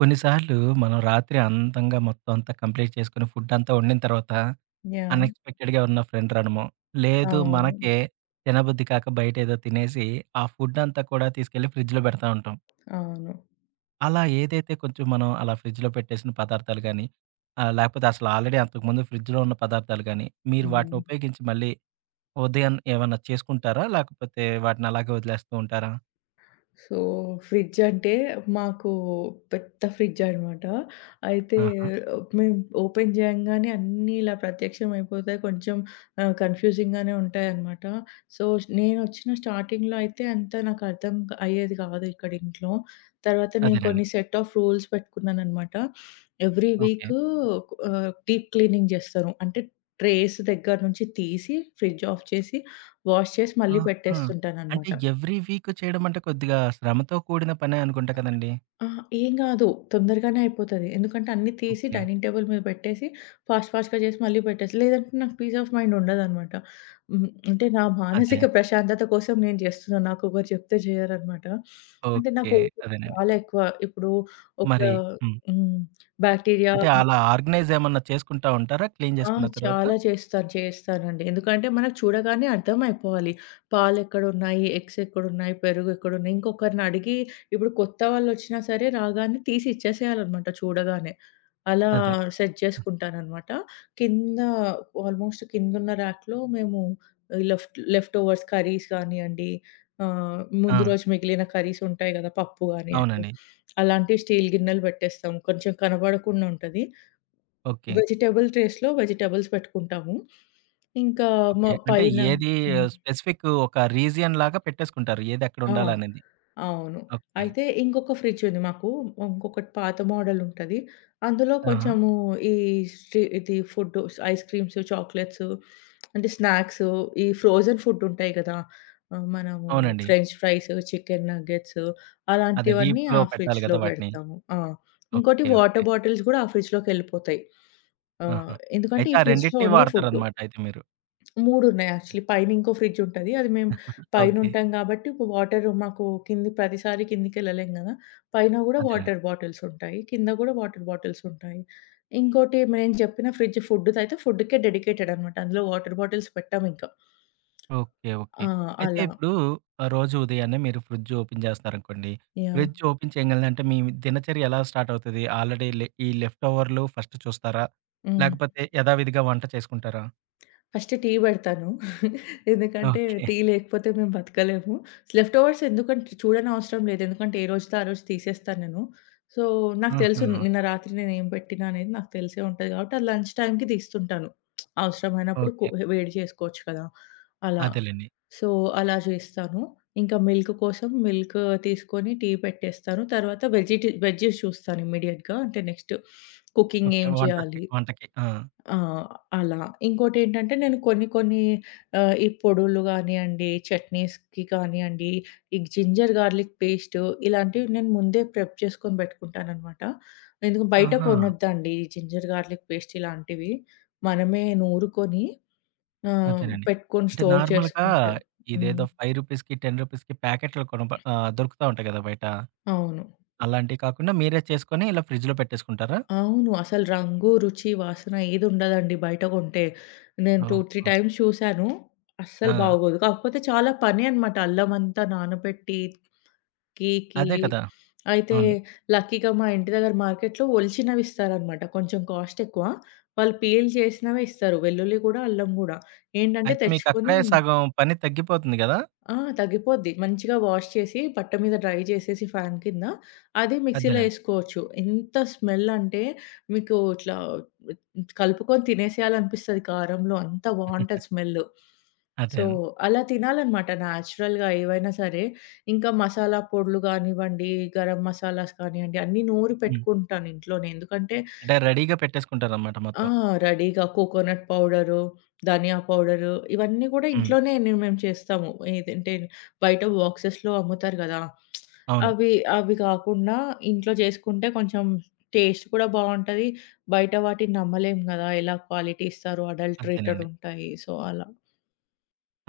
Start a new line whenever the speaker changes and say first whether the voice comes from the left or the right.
right: కొన్నిసార్లు మనం రాత్రి అంతంగా మొత్తం అంతా కంప్లీట్ చేసుకొని ఫుడ్ అంతా వండిన తర్వాత
left: యాహ్!
right: అన్‌ఎక్స్‌పెక్టెడ్‌గా ఉన్న ఫ్రెండ్ రాడమో, లేదు
left: అవును.
right: మనకే తినబుద్ధి కాక బయట ఏదో తినేసి ఆ ఫుడ్ అంతా కూడా తీసుకెళ్ళి ఫ్రిడ్జ్‌లో పెడతా ఉంటాం.
left: అవును.
right: అలా ఏదైతే కొంచెం మనం అలా ఫ్రిడ్జ్‌లో పెట్టేసిన పదార్థాలు గానీ, లేకపోతే అసలు ఆల్రెడీ అంతకుముందు ఫ్రిడ్జ్‌లో ఉన్న పదార్థాలు గానీ, మీరు వాటిని
left: హ్మ్.
right: ఉపయోగించి మళ్ళీ ఉదయం ఏమన్నా చేసుకుంటారా? లేకపోతే వాటిని అలాగే వదిలేస్తూ ఉంటారా?
left: సో, ఫ్రిడ్జ్ అంటే మాకు పెద్ద ఫ్రిడ్జ్ అనమాట. అయితే
right: ఆహా!
left: మేము ఓపెన్ చేయంగానే అన్నీ ఇలా ప్రత్యక్షమైపోతాయి. కొంచెం కన్‌ఫ్యూజింగ్‌గానే ఉంటాయన్నమాట. సో, నేనొచ్చిన స్టార్టింగ్‌లో అయితే అంత నాకు అర్థం అయ్యేది కాదు ఇక్కడ ఇంట్లో. తర్వాత నేను
right: అదేనండి.
left: కొన్ని సెట్ ఆఫ్ రూల్స్ పెట్టుకున్నానన్నమాట. Every
right: okay.
left: Week deep cleaning చేస్తారు. అంటే ట్రేస్ దగ్గర నుంచి తీసి, ఫ్రిడ్జ్ ఆఫ్ చేసి, వాష్ చేసి మళ్ళీ
right: ఆహా! అంటే
left: పెట్టేస్తుంటానన్నమాట.
right: ఎవ్రీ వీక్ చేయడం అంటే కొద్దిగా శ్రమతో కూడిన పనే అనుకుంటా కదండీ!
left: అహా! ఏం గాదు. తొందరగానే అయిపోతది. ఎందుకంటే అన్నీ తీసి
right: ఓకే.
left: డైనింగ్ టేబుల్ మీద పెట్టేసి ఫాస్ట్ ఫాస్ట్‌గా చేసి మళ్ళీ పెట్టేసి లేదంటే నాకు పీస్ ఆఫ్ మైండ్ ఉండదనమాట. హ్మ్. అంటే నా
right: అదే.
left: మానసిక ప్రశాంతత కోసం నేను చేస్తున్నా. నాకొకరు చెప్తే చేయరనమాట. అంటే
right: ఓకే.
left: నాకు ఓపిక
right: అదేనండి.
left: చాలా ఎక్కువ. ఇప్పుడు ఒక
right: మరి హ్మ్.
left: హ్మ్. బాక్టీరియా
right: అంటే అలా ఆర్గనైజ్ ఏమన్నా చేసుకుంటా ఉంటారా? క్లీన్
left: ఆ!
right: చేసుకున్న తర్వాత?
left: చాలా చేస్తారు. చేస్తానండి. ఎందుకంటే మనకు చూడగానే అర్థమైపోవాలి. పాలెక్కడున్నాయి, ఎగ్స్ ఎక్కడున్నాయి, పెరుగు ఎక్కడున్నాయి. ఇంకొకరినడిగి ఇప్పుడు కొత్త వాళ్ళొచ్చినా సరే రాగానే తీసి ఇచ్చేసేయాలనమాట చూడగానే. అలా
right: అదే.
left: సెట్ చేసుకుంటాననమాట. కింద ఆల్మోస్ట్ కిందున్న ర్యాక్‌లో మేము లెఫ్ట్ లెఫ్ట్ ఓవర్స్ కర్రీస్ కానియండి,
right: ఆ!
left: ముందు రోజు మిగిలిన కర్రీస్ ఉంటాయి కదా! పప్పు కానియండి,
right: అవునండి.
left: అలాంటివి స్టీల్ గిన్నెలు పెట్టేస్తాం. కొంచెం కనబడకుండా ఉంటది.
right: ఓకే.
left: వెజిటబుల్ ట్రేస్‌లో వెజిటబుల్స్ పెట్టుకుంటాము. ఇంకా
right: ఓకే.
left: మ
right: అంటే
left: పైన
right: ఏది
left: హ్మ్.
right: స్పెసిఫిక్ ఒక రీజియన్ లాగా పెట్టేసుకుంటారు. ఏది
left: ఆ!
right: ఎక్కడుండాలనేది.
left: అవును.
right: ఓకే.
left: అయితే ఇంకొక ఫ్రిడ్జ్ ఉంది మాకు. ఇంకొకటి పాత మోడల్ ఉంటది. అందులో
right: ఆహా!
left: కొంచెము ఈ ఇది ఫుడ్డు ఐస్ క్రీమ్స్, చాక్లెట్స్ అంటే స్నాక్స్ ఈ ఫ్రోజెన్ ఫుడ్ ఉంటాయి కదా! మనము
right: అవునండి.
left: ఫ్రెంచ్ ఫ్రైస్, చికెన్ నగ్గెట్స్
right: అదే
left: అలాంటివన్నీ
right: డీప్‌లో
left: ఆ
right: పెట్టాలి కదా!
left: ఫ్రిడ్జ్‌లో
right: వాటిని.
left: పెడతాము. ఆ! ఇంకోటి
right: ఓకే. ఓకే.
left: వాటర్ బాటిల్స్ కూడా ఆ ఫ్రిడ్జ్‌లోకెళ్ళిపోతాయి. ఆ!
right: ఆహా!
left: ఎందుకంటే
right: అయితే
left: ఈ
right: ఆ
left: ఫ్రిడ్జ్‌లో
right: రెండిటిని
left: ఓన్లీ ఫుడ్డు.
right: వాడతారనమాట అయితే మీరు.
left: 3 ఉన్నాయి యాక్చువల్లీ. పైన ఇంకో ఫ్రిడ్జ్ ఉంటది. అది మేము
right: ఓకే.
left: పైనుంటాం కాబట్టి వాటర్ మాకు కింది ప్రతిసారి కిందికెళ్ళలేం గదా! పైన గూడా
right: అదే.
left: వాటర్ బాటిల్స్ ఉంటాయి. కింద గూడా వాటర్ బాటిల్స్ ఉంటాయి. ఇంకోటి నేను చెప్పిన ఫ్రిడ్జ్ ఫుడ్‌దయితే ఫుడ్‌కే డెడికేటెడ్ అనమాట. అందులో వాటర్ బాటిల్స్ పెట్టమింక.
right: ఓకే. ఓకే.
left: ఆ!
right: అయితే
left: అలా.
right: ఇప్పుడు రోజు ఉదయాన్నే మీరు ఫ్రిడ్జ్ ఓపెన్ చేస్తారనుకోండి.
left: యాహ్!
right: ఫ్రిడ్జ్ ఓపెన్ చేయంగాల్నే అంటే మీ దినచర్య ఎలా స్టార్ట్ అవుతది? ఆల్రెడీ ఈ లెఫ్ట్ ఓవర్‌లు ఫస్ట్ చూస్తారా?
left: హ్మ్.
right: లేకపోతే యథావిధిగా వంట చేసుకుంటారా?
left: ఫస్ట్ టీ బెడతాను. ఎందుకంటే
right: ఓకే.
left: టీ లేకపోతే మేము బతకలేము. లెఫ్ట్ ఓవర్స్ ఎందుకంటే చూడనవసరం లేదు. ఎందుకంటే ఏ రోజుతో ఆ రోజు తీసేస్తాను నేను. సో, నాకు తెలుసు
right: ఆహా!
left: నిన్న రాత్రి నేనేం పెట్టినా అనేది నాకు తెలిసే ఉంటది కాబట్టి, అది లంచ్ టైమ్‌కి తీస్తుంటాను. అవసరమైనప్పుడు
right: ఓకే.
left: వేడి చేసుకోవచ్చు కదా! అలా.
right: అదేలెండి.
left: సో, అలా చేస్తాను. ఇంకా మిల్క్ కోసం మిల్క్ తీసుకొని టీ పెట్టేస్తాను. తర్వాత వెజ్జీస్ చూస్తాను ఇమ్మీడియేట్‌గా. అంటే నెక్స్ట్ కుకింగ్
right: ఓకే.
left: ఏం
right: వంటకి
left: చేయాలి?
right: వంటకి. ఆ!
left: ఆ! అలా. ఇంకోటేంటంటే నేను కొన్ని కొన్ని ఈ పొడులు గానియండి, చట్నీస్‌కి కానియండి, ఈ జింజర్ గార్లిక్ పేస్టు ఇలాంటివి నేను ముందే ప్రెప్ చేసుకొని బెట్టుకుంటాననమాట. ఎందుకు బయట
right: ఆహా!
left: కొనొద్దండి ఈ జింజర్ గార్లిక్ పేస్ట్ ఇలాంటివి. మనమే నూరుకొని
right: అదేనండి.
left: పెట్టుకొని
right: అంటే
left: స్టోర్
right: నార్మల్‌గా
left: చేసుకుంటే హ్మ్.
right: ఇదేదో రూ. 5కి, రూ. 10కి ప్యాకెట్లు దొరుకుతా ఉంటాయి కదా! బయట.
left: అవును.
right: అలాంటివి కాకుండా మీరే చేసుకొని ఇలా ఫ్రిడ్జ్‌లో పెట్టేసుకుంటారా?
left: అవును. అసలు రంగు, రుచి, వాసన ఏదుండదండి బయట కొంటే. నేను 2, 3
right: ఓహో!
left: టైమ్స్ చూసాను. అస్సలు
right: ఆ!
left: బాగోదు. కాకపోతే చాలా పని అనమాట. అల్లమంతా నానబెట్టి, కీకి
right: అదే కదా!
left: అయితే
right: అవును.
left: లక్కీగా మా ఇంటి దగ్గర మార్కెట్‌లో ఒలిచినవి ఇస్తారనమాట. కొంచెం కాస్ట్ ఎక్కువ. వాళ్ళు పీల్ చేసినవే ఇస్తారు. వెల్లుల్లి గూడా, అల్లం గూడా. ఏంటంటే
right: అయితే
left: తెచ్చుకొని
right: మీకక్కడే సగం పని తగ్గిపోతుంది గదా!
left: ఆ! తగ్గిపోద్ది. మంచిగా వాష్ చేసి బట్ట మీద డ్రై చేసేసి ఫ్యాన్ కింద, అది మిక్సీలో
right: అదేనండి.
left: ఏసుకోవచ్చు. ఎంత స్మెల్ అంటే మీకు ఇట్లా కలుపుకొని తినేసేయాలనిపిస్తది కారంలో. అంత బావుంటది స్మెల్.
right: అదే
left: సో,
right: అండి.
left: అలా తినాలనమాట నేచురల్‌గా ఏవైనా సరే. ఇంకా మసాలా పొడులు గానివ్వండి, గరం మసాలాస్ కానియ్యండి, అన్నీ నూరి
right: హ్మ్.
left: పెట్టుకుంటాను ఇంట్లోనే. ఎందుకంటే
right: అంటే రెడీగా పెట్టేసుకుంటారనమాట
left: ఆ!
right: మొత్తం.
left: రెడీగా కోకోనట్ పౌడరు, ధనియా పౌడరు ఇవన్నీ గూడా
right: హ్మ్.
left: ఇంట్లోనే మేము చేస్తాము. ఏదంటే బయట బాక్సెస్‌లో అమ్ముతారు గదా!
right: అవును.
left: అవి అవి గాకుండా ఇంట్లో చేసుకుంటే కొంచెం టేస్ట్ కూడా బావుంటది. బయట వాటిని నమ్మలేం గదా! ఎలా క్వాలిటీ ఇస్తారో అడల్టరేటెడ్
right: అంతేనండి.
left: ఉంటాయి. సో, అలా.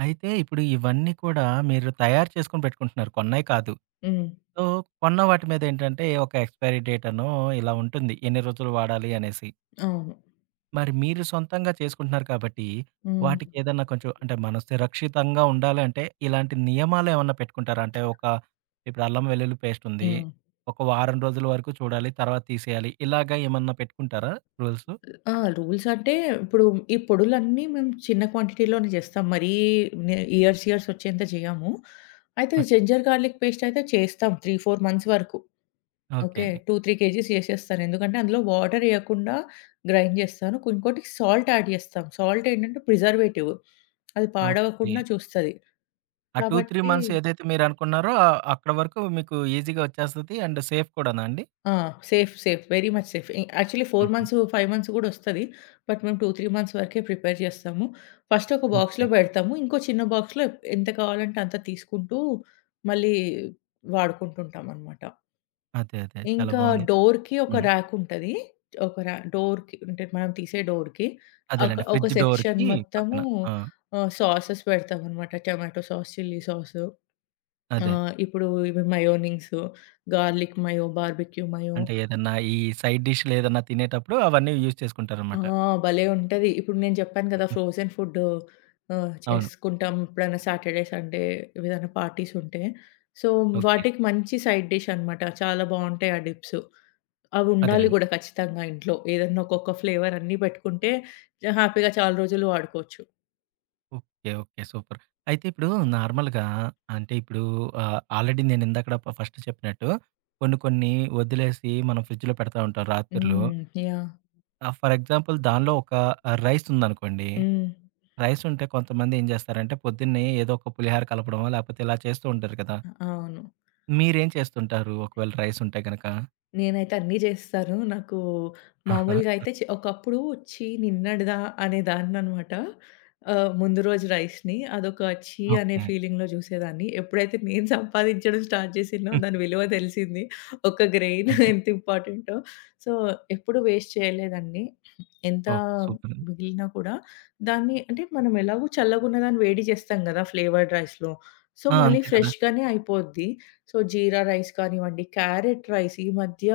right: అయితే ఇప్పుడు ఇవన్నీ కూడా మీరు తయారు చేసుకొని పెట్టుకుంటున్నారు. కొన్నయి కాదు.
left: హ్మ్.
right: సో, కొన్న వాటి మీద ఏంటంటే ఒక ఎక్స్‌పైరీ డేట్ అనో ఇలా ఉంటుంది. ఎన్ని రోజులు వాడాలి అనేసి.
left: అవును.
right: మరి మీరు సొంతంగా చేసుకుంటున్నారు కాబట్టి,
left: హ్మ్.
right: వాటికేదన్నా కొంచెం అంటే మనం సురక్షితంగా ఉండాలి అంటే, ఇలాంటి నియమాలేమన్నా పెట్టుకుంటారా? అంటే ఒక ఇప్పుడు అల్లం వెల్లుల్లి పేస్టుంది.
left: హ్మ్.
right: ఒక వారం రోజుల వరకు చూడాలి. తర్వాత తీసేయాలి. ఇలాగ ఏమన్నా పెట్టుకుంటారా రూల్సు?
left: ఆ! రూల్స్ అంటే ఇప్పుడు ఈ పొడులన్నీ మేము చిన్న క్వాంటిటీలోనే చేస్తాం. మరీ ఇయర్స్ ఇయర్స్ వచ్చేంత చేయము. అయితే జింజర్ గార్లిక్ పేస్ట్ అయితే చేస్తాం 3, 4 మంత్స్ వరకు.
right: Okay
left: okay.
right: అండి.
left: 2, 3 కేజీస్ చేసేస్తాను. ఎందుకంటే అందులో వాటర్ ఎయకుండా గ్రైండ్ చేస్తాను. ఇంకోటి సాల్ట్ యాడ్ చేస్తాం. సాల్ట్ ఏంటంటే ప్రిజర్వేటివ్. అది
right: ఓకే.
left: పాడవకుండా చూస్తది.
right: ఆ 2, 3
left: కాబట్టి
right: మంత్స్ ఏదైతే మీరనుకున్నారో అక్కడ వరకు మీకు ఈజీగా వచ్చేస్తది. అండ్ సేఫ్ కూడానా అండి?
left: ఆ! Safe. Safe. Very much safe. Actually 4
right: హుహు.
left: మంత్స్, 5 మంత్స్ కూడా వస్తది. బట్ మేము 2, 3 మంత్స్ వరకే ప్రిపేర్ చేస్తాము. ఫస్ట్ ఒక
right: ఓకే.
left: బాక్స్‌లో పెడతాము. ఇంకో చిన్న బాక్స్‌లో ఎంత కావాలంటే అంత తీసుకుంటూ మళ్ళీ వాడుకుంటుంటామనమాట.
right: అదే. చాలా
left: ఇంకా
right: బావుంది.
left: డోర్‌కి ఒక
right: హ్మ్.
left: ర్యాక్ ఉంటది. ఒక ర్యా డోర్‌కి అంటే మనం తీసే డోర్‌కి ఒక
right: అదేలెండి.
left: ఒక
right: ఫ్రిడ్జ్
left: సెక్షన్
right: డోర్‌కి పక్కన.
left: మొత్తము
right: ఆ!
left: సాసెస్ పెడతామనమాట. టొమాటో సాస్, చిల్లీ సాసు
right: అదే.
left: ఇప్పుడు ఇవి mayonnaise, garlic mayo, barbecue mayo
right: అంటే ఏదన్నా ఈ సైడ్ డిష్‌లు ఏదన్నా తినేటప్పుడు అవన్నీ యూజ్
left: ఆ!
right: చేసుకుంటారనమాట.
left: భలే ఉంటది. ఇప్పుడు నేను చెప్పాను కదా! ఫ్రోజెన్ ఫుడ్డు
right: అవును.
left: చేసుకుంటాం ఎప్పుడైనా సాటర్‌డే, సండే ఏదైనా పార్టీస్ ఉంటే. So,
right: okay.
left: వాటికి మంచి సైడ్ డిష్ అన్నమాట. చాలా బావుంటాయి ఆ డిప్స్. అవి ఉండాలి
right: అదేనండి.
left: గూడా ఖచ్చితంగా ఇంట్లో. ఏదన్నా ఒక్కొక్క ఫ్లేవర్ అన్నీ పెట్టుకుంటే హ్యాపీగా చాలా రోజులు వాడుకోవచ్చు.
right: ఓకే. ఓకే. సూపర్. అయితే ఇప్పుడు నార్మల్‌గా అంటే ఇప్పుడు ఆల్రెడీ నేను ఇందాకడ ఫస్ట్ చెప్పినట్టు కొన్ని కొన్ని వదిలేసి మనం ఫ్రిడ్జ్‌లో పెడతా ఉంటాం రాత్రులు.
left: హ్మ్. యాహ్!
right: ఫర్ ఎగ్జాంపుల్ దానిలో ఒక రైస్ ఉందనుకోండి.
left: హ్మ్.
right: రైస్ ఉంటే కొంతమంది ఏం చేస్తారంటే పొద్దున్నే ఏదో ఒక పులిహార కలపడమో లేకపోతే ఇలా చేస్తూ ఉంటారు కదా!
left: అవును.
right: మీరేం చేస్తుంటారు ఒకవేళ రైస్ ఉంటే గనక?
left: నేనైతే అన్నీ జేస్తాను. నాకు
right: ఆహా!
left: మామూలుగా అయితే ఒకప్పుడు ఛీ! నిన్నటిదా అనేదాన్ననమాట. ముందు రోజు రైస్‌ని అదొక ఛీ! అనే
right: ఓకే.
left: ఫీలింగ్‌లో జూసేదాన్ని. ఎప్పుడైతే నేను సంపాదించడం స్టార్ట్ జేసినో
right: హ్మ్.
left: దాని విలువ దెలిసింది. ఒక గ్రెయిన్
right: అదే.
left: ఎంత ఇంపార్టెంటో. సో, ఎప్పుడు వేస్ట్ చేయలేదండి. ఎంత
right: ఓకే. సూపర్.
left: మిగిలినా కూడా దాన్ని అంటే మనం ఎలాగో చల్లగున్నదాన్ని వేడి జేస్తాం గదా! ఫ్లేవర్డ్ రైస్‌లో. సో,
right: ఆ!
left: మళ్ళీ
right: అంతే కదా!
left: ఫ్రెష్‌గానే అయిపోద్ది. సో, జీరా రైస్ కానివ్వండి, క్యారెట్ రైస్ ఈ మధ్య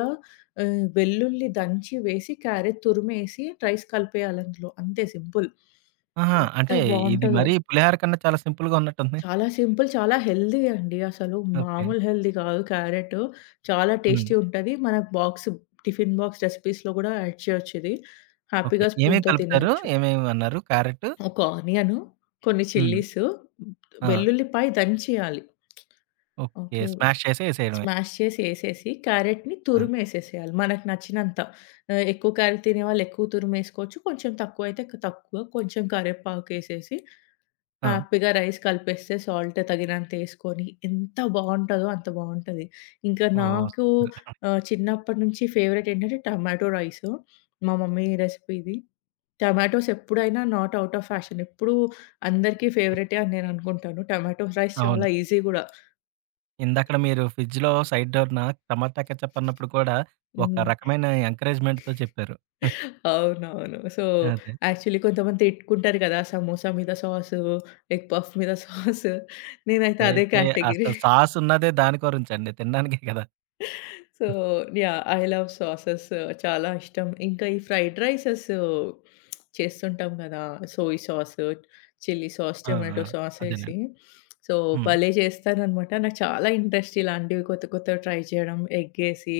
left: వెల్లుల్లి దంచి వేసి, క్యారెట్ తురిమేసి, రైస్ కలిపేయాలి అందులో. అంతే సింపుల్.
right: ఆహా!
left: ఎంత
right: అంటే ఇది
left: బావుంటదో.
right: మరీ పులిహోర కన్నా చాలా సింపుల్‌గా ఉన్నట్టుంది.
left: చాలా సింపుల్, చాలా హెల్తీ అండి. అసలు
right: ఓకే.
left: మామూలు హెల్తీ కాదు క్యారెట్. చాలా
right: హ్మ్.
left: టేస్టీ ఉంటది. మనకు టిఫిన్ బాక్స్ రెసిపీస్‌లో గూడా యాడ్ చేయొచ్చు ఇది.
right: ఓకే.
left: హ్యాపీగా
right: ఏమేమి
left: స్పూన్‌తో
right: కలుపుతారు?
left: తినేయొచ్చు.
right: ఏమేమి అన్నారు? క్యారెట్
left: ఒక ఆనియను, కొన్ని
right: హ్మ్.
left: చిల్లీసు,
right: ఆ!
left: వెల్లుల్లిపాయ దంచేయాలి.
right: ఓకే.
left: ఓకే.
right: స్మాష్ చేసి ఎసేయడమే.
left: స్మాష్ చేసి ఏసేసి, క్యారెట్‌ని
right: ఆ!
left: తురిమేసేసేయాలి మనకు నచ్చినంత. ఎక్కువ క్యారెట్ తినేవాళ్ళు ఎక్కువ తురిమేసుకోవచ్చు. కొంచెం తక్కువైతే తక్కువ. కొంచెం కరివేపాకేసేసి,
right: ఆ!
left: హ్యాపీగా రైస్ కలిపేస్తే సాల్ట్ తగినంతేసుకొని, ఎంత బావుంటదో అంత బావుంటది. ఇంకా
right: ఓహ్!
left: నాకు
right: సూపర్.
left: చిన్నప్పటి నుంచి ఫేవరెట్ ఏంటంటే టమాటో రైసు. మా మమ్మీ రెసిపీ ఇది. టమాటోస్ ఎప్పుడైనా నాట్ ఔట్ ఆఫ్ ఫ్యాషన్. ఎప్పుడూ అందరికీ ఫేవరెటే అని నేననుకుంటాను. టమాటో రైస్ చాలా
right: అవును.
left: ఈజీ గూడా.
right: ఇందాకడ మీరు ఫ్రిడ్జ్‌లో సైడ్ డోర్‌న టమాటా కెచప్ అన్నప్పుడు కూడా ఒక
left: హ్మ్.
right: రకమైన ఎంకరేజ్‌మెంట్‌తో చెప్పారు.
left: అవునవును. సో,
right: అదే.
left: యాక్చువల్లీ కొంతమంది తిట్టుకుంటారు కదా! సమోసా మీద సాసు, ఎగ్ పఫ్ మీద సాసు. నేనైతే
right: చే
left: అదే
right: చే
left: కేటగిరీ.
right: అసలు సాస్ ఉన్నదే దాని గురించండి. తినడానికే కదా!
left: So, yeah! I love sauces చాలా ఇష్టం. ఇంకా ఈ ఫ్రైడ్ రైసెస్ చేస్తుంటాం కదా! సోయ్ సాస్, చిల్లీ సాస్,
right: ఆ! ఆ!
left: టొమాటో సాస్ ఏసి.
right: అదేనండి.
left: సో,
right: హ్మ్.
left: భలే చేస్తాననమాట. నాకు చాలా ఇంట్రెస్ట్ ఇలాంటివి కొత్త కొత్తవి ట్రై చేయడం. ఎగ్గేసి,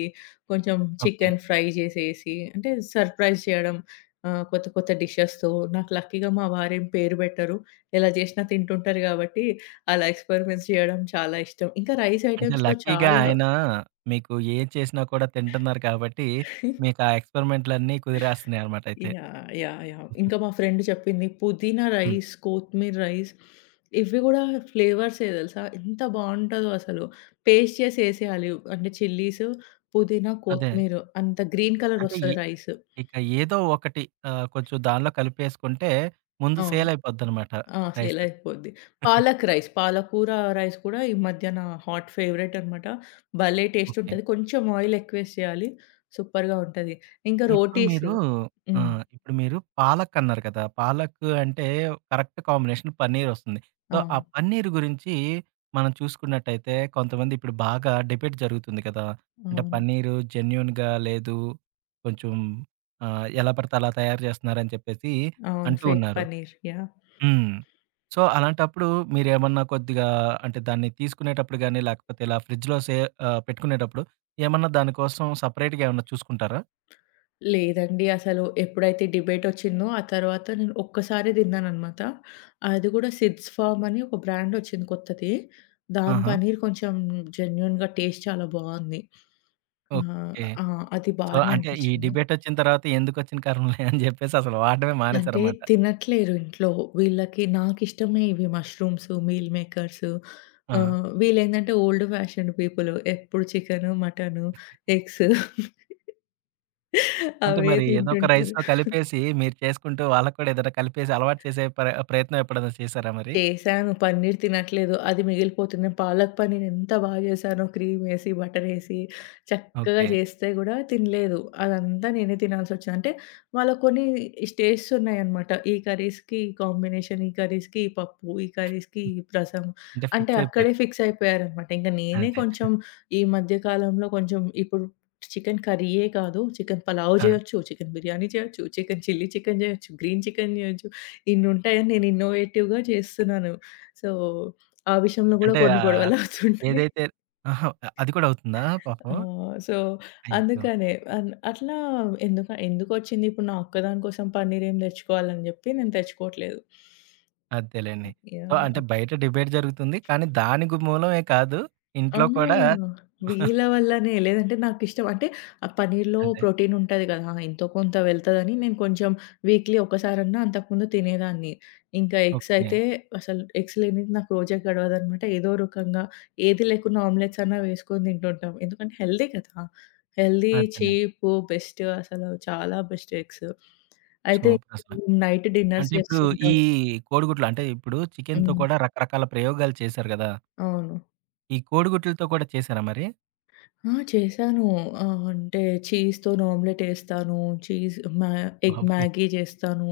left: కొంచెం
right: ఓకే.
left: చికెన్ ఫ్రై చేసేసి, అంటే సర్ప్రైజ్ చేయడం. కొత్త కొత్త డిషెస్‌తో. నాకు లక్కీగా మా వారేం పేరు పెట్టరు. ఎలా చేసినా తింటుంటారు కాబట్టి, అలా ఎక్స్పెరిమెంట్స్ చేయడం చాలా ఇష్టం. ఇంకా రైస్
right: అంటే
left: ఐటెమ్స్‌లో
right: లక్కీగా
left: చాలా
right: ఆయన మీకు ఏం చేసినా కూడా తింటున్నారు కాబట్టి, మీకు ఆ ఎక్స్‌పెరిమెంట్‌లన్నీ కుదిరేస్తున్నాయి అన్నమాట అయితే.
left: యాహ్! యాహ్! యాహ్! ఇంకా మా ఫ్రెండ్ చెప్పింది పుదీనా
right: హ్మ్.
left: రైస్, కొత్తిమీర రైస్ ఇవి గూడా ఫ్లేవర్సే తెలుసా? ఎంత బావుంటదో అసలు. పేస్ట్ చేసి ఏసేయాలి. అంటే చిల్లీస్, పుదీనా,
right: అదే.
left: కొత్తిమీర అంత గ్రీన్ కలర్
right: అంటే
left: ఒస్తది రైస్.
right: ఇక ఏదో ఒకటి కొంచెం దానిలో కలిపేసుకుంటే ముందు
left: అవును.
right: సేల్ అయిపోద్దన్నమాట
left: ఆ!
right: రైస్.
left: సేల్ అయిపోద్ది. పాలక్ రైస్, పాలకూర రైస్ కూడా ఈ మధ్యన హాట్ ఫేవరెట్ అన్నమాట. భలే టేస్ట్
right: ఓకే.
left: ఉంటది. కొంచెం ఆయిల్ ఎక్కువేసి చేయాలి. సూపర్‌గా ఉంటది. ఇంకా
right: ఇప్పుడు
left: రోటీస్.
right: మీరు ఆ!
left: హ్మ్.
right: ఇప్పుడు మీరు పాలక్ అన్నారు కదా! పాలక్ అంటే కరెక్ట్ కాంబినేషన్ పన్నీర్ వస్తుంది. సో, ఆ
left: అవును.
right: పన్నీర్ గురించి మనం చూసుకున్నట్టయితే కొంతమంది ఇప్పుడు బాగా డిబేట్ జరుగుతుంది కదా! అంటే
left: అవును.
right: పన్నీరు జెన్యూన్‌గా లేదు. కొంచెం ఎలా పడితే అలా తయారు చేస్తున్నారని చెప్పేసి
left: అవును.
right: అంటూ
left: ఫేక్
right: ఉన్నారు.
left: పన్నీర్. యాహ్!
right: హ్మ్. సో, అలాంటప్పుడు మీరేమన్నా కొద్దిగా అంటే దాన్ని తీసుకునేటప్పుడు గాని, లేకపోతే ఇలా ఫ్రిడ్జ్‌లో పెట్టుకునేటప్పుడు ఏమన్నా దానికోసం సెపరేట్‌గా ఏమన్నా చూసుకుంటారా?
left: లేదండి. అసలు ఎప్పుడైతే డిబేటొచ్చిందో, ఆ తర్వాత నేను ఒక్కసారే తిన్నాననమాట. అది కూడా సిడ్స్ ఫార్మ్ అని ఒక బ్రాండొచ్చింది కొత్తది. దాని
right: ఆహా!
left: పనీర్ కొంచెం జెన్యూన్‌గా టేస్ట్ చాలా బావుంది. ఆహ్,
right: ఓకే.
left: ఆ! అది
right: సో,
left: బానే
right: అంటే ఈ
left: అనిపిచ్చింది.
right: డిబేటొచ్చిన తర్వాత ఎందుకొచ్చిన కర్మలే అని జెప్పేసి అసలు వాడడమే
left: అంటే
right: మానేసారన్నమాట.
left: తినట్లేరు ఇంట్లో. వీళ్ళకి నాకిష్టమే ఇవి మష్రూమ్స్, మీల్ మేకర్స్.
right: ఆ!
left: వీళ్ళేంటంటే ఓల్డ్ ఫ్యాషన్డ్ పీపుల్. ఎప్పుడు చికెను, మటను, ఎగ్స్
right: అంటే
left: అవే
right: మరి ఏదో ఒక
left: తింటుంటారు.
right: రైస్‌లో కలిపేసి మీరు చేసుకుంటూ వాళ్ళకి కూడా ఏదైనా కలిపేసి అలవాటు చేసే ప్రయత్నం ఎప్పుడైనా చేసారా మరి?
left: చేశాను. పన్నీర్ తినట్లేదు. అది మిగిలిపోతుంది. పాలక్ పన్నీర్ ఎంత బాగా చేశానో క్రీమేసి, బటరేసి చక్కగా
right: ఓకే.
left: చేస్తే గూడా తినలేదు. అదంతా నేనే తినాల్సొచ్చింది. అంటే వాళ్ళకి కొన్ని స్టేజ్స్ ఉన్నాయన్నమాట. ఈ కర్రీస్‌కి ఈ కాంబినేషన్, ఈ కర్రీస్‌కి ఈ పప్పు, ఈ కర్రీస్‌కి ఈ రసం
right: అంటే
left: అంటే
right: ఫిక్స్ అయిపోయారు.
left: అక్కడే ఫిక్స్ అయిపోయారన్నమాట. ఇంక నేనే
right: అదే.
left: కొంచెం ఈ మధ్య కాలంలో కొంచెం ఇప్పుడు చికెన్ కర్రీయే కాదు. చికెన్ పలావ్
right: ఆ!
left: జేయొచ్చు, చికెన్ బిర్యానీ చేయొచ్చు, చిల్లీ చికెన్ జేయొచ్చు, గ్రీన్ చికెన్ జేయొచ్చు. ఇన్నుంటాయని నేను ఇన్నోవేటివ్‌గా చేస్తున్నాను. సో, ఆ విషయంలో గూడా
right: అంటే
left: కొన్ని గొడవలవుతుంటాయి.
right: ఏదైతే అహా! అది కూడా అవుతుందా పాపం?
left: సో,
right: అయ్యో!
left: అందుకనే అట్లా ఎందుకొచ్చింది ఇప్పుడు నా ఒక్కదాని కోసం పన్నీరేం తెచ్చుకోవాలని జెప్పి నేను తెచ్చుకోవట్లేదు.
right: అదేలెండి. సో, అంటే
left: యాహ్!
right: బయట డిబేట్ జరుగుతుంది. కానీ దాని మూలమే కాదు
left: ఆ!
right: ఇంట్లో కూడా
left: వీళ్ళ వల్లనే. లేదంటే నాకిష్టం అంటే ఆ పన్నీర్‌లో
right: అదే.
left: ప్రోటీన్ ఉంటది గదా! ఎంతో కొంత వెళ్తదని నేను కొంచెం వీక్‌లీ ఒకసారన్నా అంతకుముందు తినేదాన్ని. ఇంకా ఎగ్స్
right: ఓకే.
left: అయితే అసలు ఎగ్స్ లేనిది నాకు రోజే గడవదనమాట. ఏదో రకంగా ఏది లేకున్నా ఆమ్లెట్స్ అన్నా వేసుకొని తింటుంటాం. ఎందుకంటే హెల్తీ కదా! హెల్తీ,
right: అదేనండి.
left: చీప్, బెస్ట్ అసలు చాలా బెస్ట్ ఎగ్స్. అయితే
right: సూపరసల.
left: నైట్ డిన్నర్స్
right: అంటే ఇప్పుడు ఈ
left: చేస్తుంటాము.
right: కోడిగుడ్లు అంటే ఇప్పుడు చికెన్‌తో
left: హ్మ్.
right: కూడా రకరకాల ప్రయోగాలు చేశారు గదా!
left: అవును.
right: ఈ కోడిగుడ్లతో కూడా చేశారా మరి?
left: ఆ! చేశాను. అంటే చీజ్‌తోని ఆమ్లెట్ ఏస్తాను. చీజ్ మా ఎగ్
right: బాబోయ్!
left: మ్యాగీ చేస్తాను.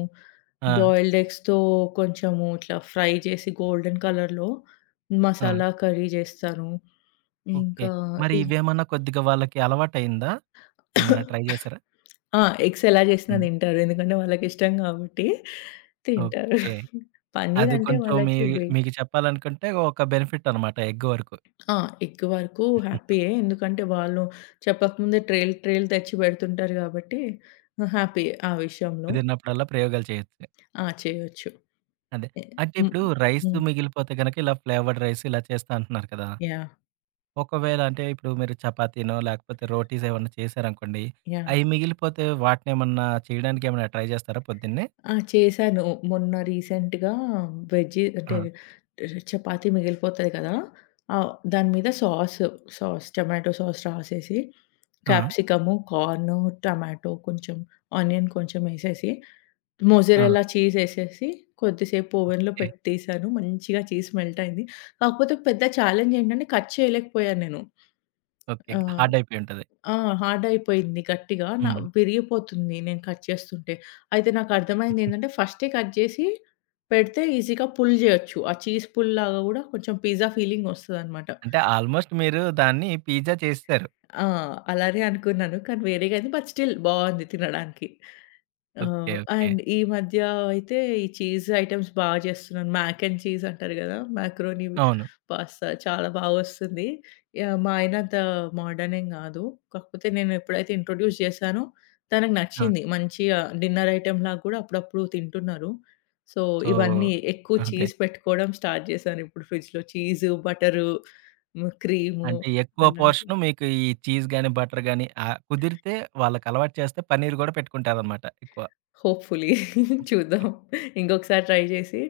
right: ఆ!
left: బాయిల్డ్ ఎగ్స్‌తో కొంచెము ఇట్లా ఫ్రై చేసి గోల్డెన్ కలర్‌లో
right: ఆ!
left: మసాలా కర్రీ చేస్తాను.
right: ఓకే.
left: ఇంకా
right: మరి
left: ఈ
right: ఇవేమన్నా కొద్దిగా వాళ్ళకి అలవాటయిందా? ఏమన్నా ట్రై చేశారా?
left: ఆ! ఎగ్స్ ఎలా చేసినా
right: హ్మ్.
left: తింటారు. ఎందుకంటే వాళ్ళకిష్టం కాబట్టి తింటారు.
right: ఓకే.
left: పన్నీర్
right: అది
left: అంటే
right: కొంచెం మీ
left: వాళ్ళకి బే
right: మీకు చెప్పాలనుకుంటే ఒక బెనిఫిట్ అనమాట ఎగ్ వరకు.
left: ఆ! ఎగ్ వరకు హ్యాపీయే. ఎందుకంటే వాళ్ళు చెప్పకముందే ట్రేలు ట్రేలు తెచ్చి పెడుతుంటారు కాబట్టి హ్యాపీయే ఆ విషయంలో.
right: కుదిరినప్పుడల్లా ప్రయోగాలు చేయొచ్చు.
left: ఆ! చేయొచ్చు.
right: అదే.
left: ఎ
right: అంటే
left: హ్మ్.
right: ఇప్పుడు రైస్
left: హ్మ్.
right: మిగిలిపోతే గనక ఇలా ఫ్లేవర్డ్ రైస్ ఇలా చేస్తా అంటున్నారు కదా!
left: యాహ్!
right: ఒకవేళ అంటే ఇప్పుడు మీరు చపాతీనో, లేకపోతే రోటీస్ ఏమన్నా చేశారనుకోండి,
left: యాహ్!
right: అయి మిగిలిపోతే వాటినేమన్నా చేయడానికి ఏమన్నా ట్రై జేస్తారా పొద్దున్నే?
left: ఆ! చేశాను. మొన్న రీసెంట్‌గా వెజ్జీ అంటే
right: ఆ!
left: చపాతీ మిగిలిపోతది కదా! దాని మీద సాస్, టొమాటో సాస్ రాసేసి,
right: ఆ!
left: క్యాప్సికము, కార్ను, టొమాటో కొంచెం, ఆనియన్ కొంచెం ఎసేసి,
right: ఆ!
left: మోజరెల్లా చీజ్ ఎసేసి, కొద్దిసేపు ఓవెన్‌లో
right: ఓకే.
left: పెట్టేసాను. మంచిగా చీజ్ మెల్ట్ అయింది. కాకపోతే పెద్ద ఛాలెంజ్ ఏంటంటే కట్ చేయలేకపోయాను నేను.
right: ఓకే.
left: ఆ!
right: హార్డ్ అయిపోయి ఉంటది.
left: ఆ! హార్డయిపోయింది గట్టిగా.
right: హ్మ్.
left: విరిగిపోతుంది నేను కట్ చేస్తుంటే. అయితే నాకర్థమైందేంటంటే, ఫస్టే కట్ జేసి పెడితే ఈజీగా పుల్ జేయొచ్చు. ఆ చీజ్ పుల్‌లాగా గూడా కొంచెం పిజ్జా ఫీలింగొస్తదనమాట.
right: అంటే ఆల్‌మోస్ట్ మీరు దాన్ని పిజ్జా చేసేసారు.
left: ఆ! అలానే అనుకున్నాను. కానీ వేరేగా అయింది. బట్ స్టిల్ బావుంది తినడానికి. ఆ!
right: ఓకే. ఓకే.
left: అండ్ ఈ మధ్య అయితే ఈ చీజ్ ఐటెమ్స్ బాగా చేస్తున్నాను. మ్యాక్ అండ్ చీజ్ అంటారు గదా! మాకరోని,
right: అవును.
left: పాస్తా చాలా బాగొస్తుంది. యాహ్! మా ఆయన అంత మోడర్న్ ఏం గాదు. కాకపోతే నేను ఎప్పుడైతే ఇంట్రొడ్యూస్ చేశానో తనకు
right: ఆ!
left: నచ్చింది. మంచిగా డిన్నర్ ఐటెమ్‌లాగా గూడా అప్పుడప్పుడు తింటున్నారు. సో,
right: సో,
left: ఇవన్నీ ఎక్కువ
right: అదే.
left: చీజ్ పెట్టుకోవడం స్టార్ట్ చేశాను ఇప్పుడు ఫ్రిడ్జ్‌లో. చీజు, బటరు, క్రీము
right: అంటే ఎక్కువ
left: అలాంటివి.
right: పోర్షను మీకు ఈ చీజ్ గాని, బటర్ గాని కుదిరితే వాళ్ళకలవాటు చేస్తే పన్నీర్ గూడా పెట్టుకుంటారనమాట ఎక్కువ.
left: హోప్‌ఫుల్లీ చూద్దాం. ఇంకొకసారి ట్రై చేసి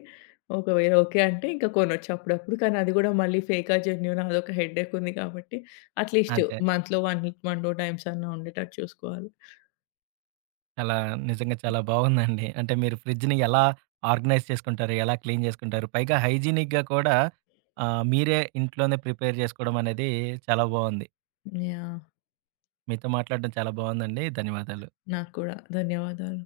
left: ఒకవేళ ఓకే అంటే ఇంక కొనొచ్చు అప్పుడప్పుడు. కానీ అది గూడా మళ్ళీ ఫేకా జెన్యూనా అదొక హెడ్‌ఏక్ ఉంది కాబట్టి అట్‌లీస్ట్
right: అదే.
left: మంత్‌లో వన్ వన్, 2 టైమ్స్ అన్నా ఉండేటట్టు చూసుకోవాలి.
right: చాలా నిజంగా చాలా బాగుందండి. అంటే మీరు ఫ్రిడ్జ్‌ని ఎలా ఆర్గనైజ్ చేసుకుంటారు? ఎలా క్లీన్ చేసుకుంటారు? పైగా హైజీనిక్‌గా కూడా మీరే ఇంట్లోనే ప్రిపేర్ చేసుకోవడం అనేది చాలా బాగుంది.
left: యాహ్!
right: మీతో మాట్లాడడం చాలా బాగుందండి. ధన్యవాదాలు.
left: నాకు కూడా ధన్యవాదాలు.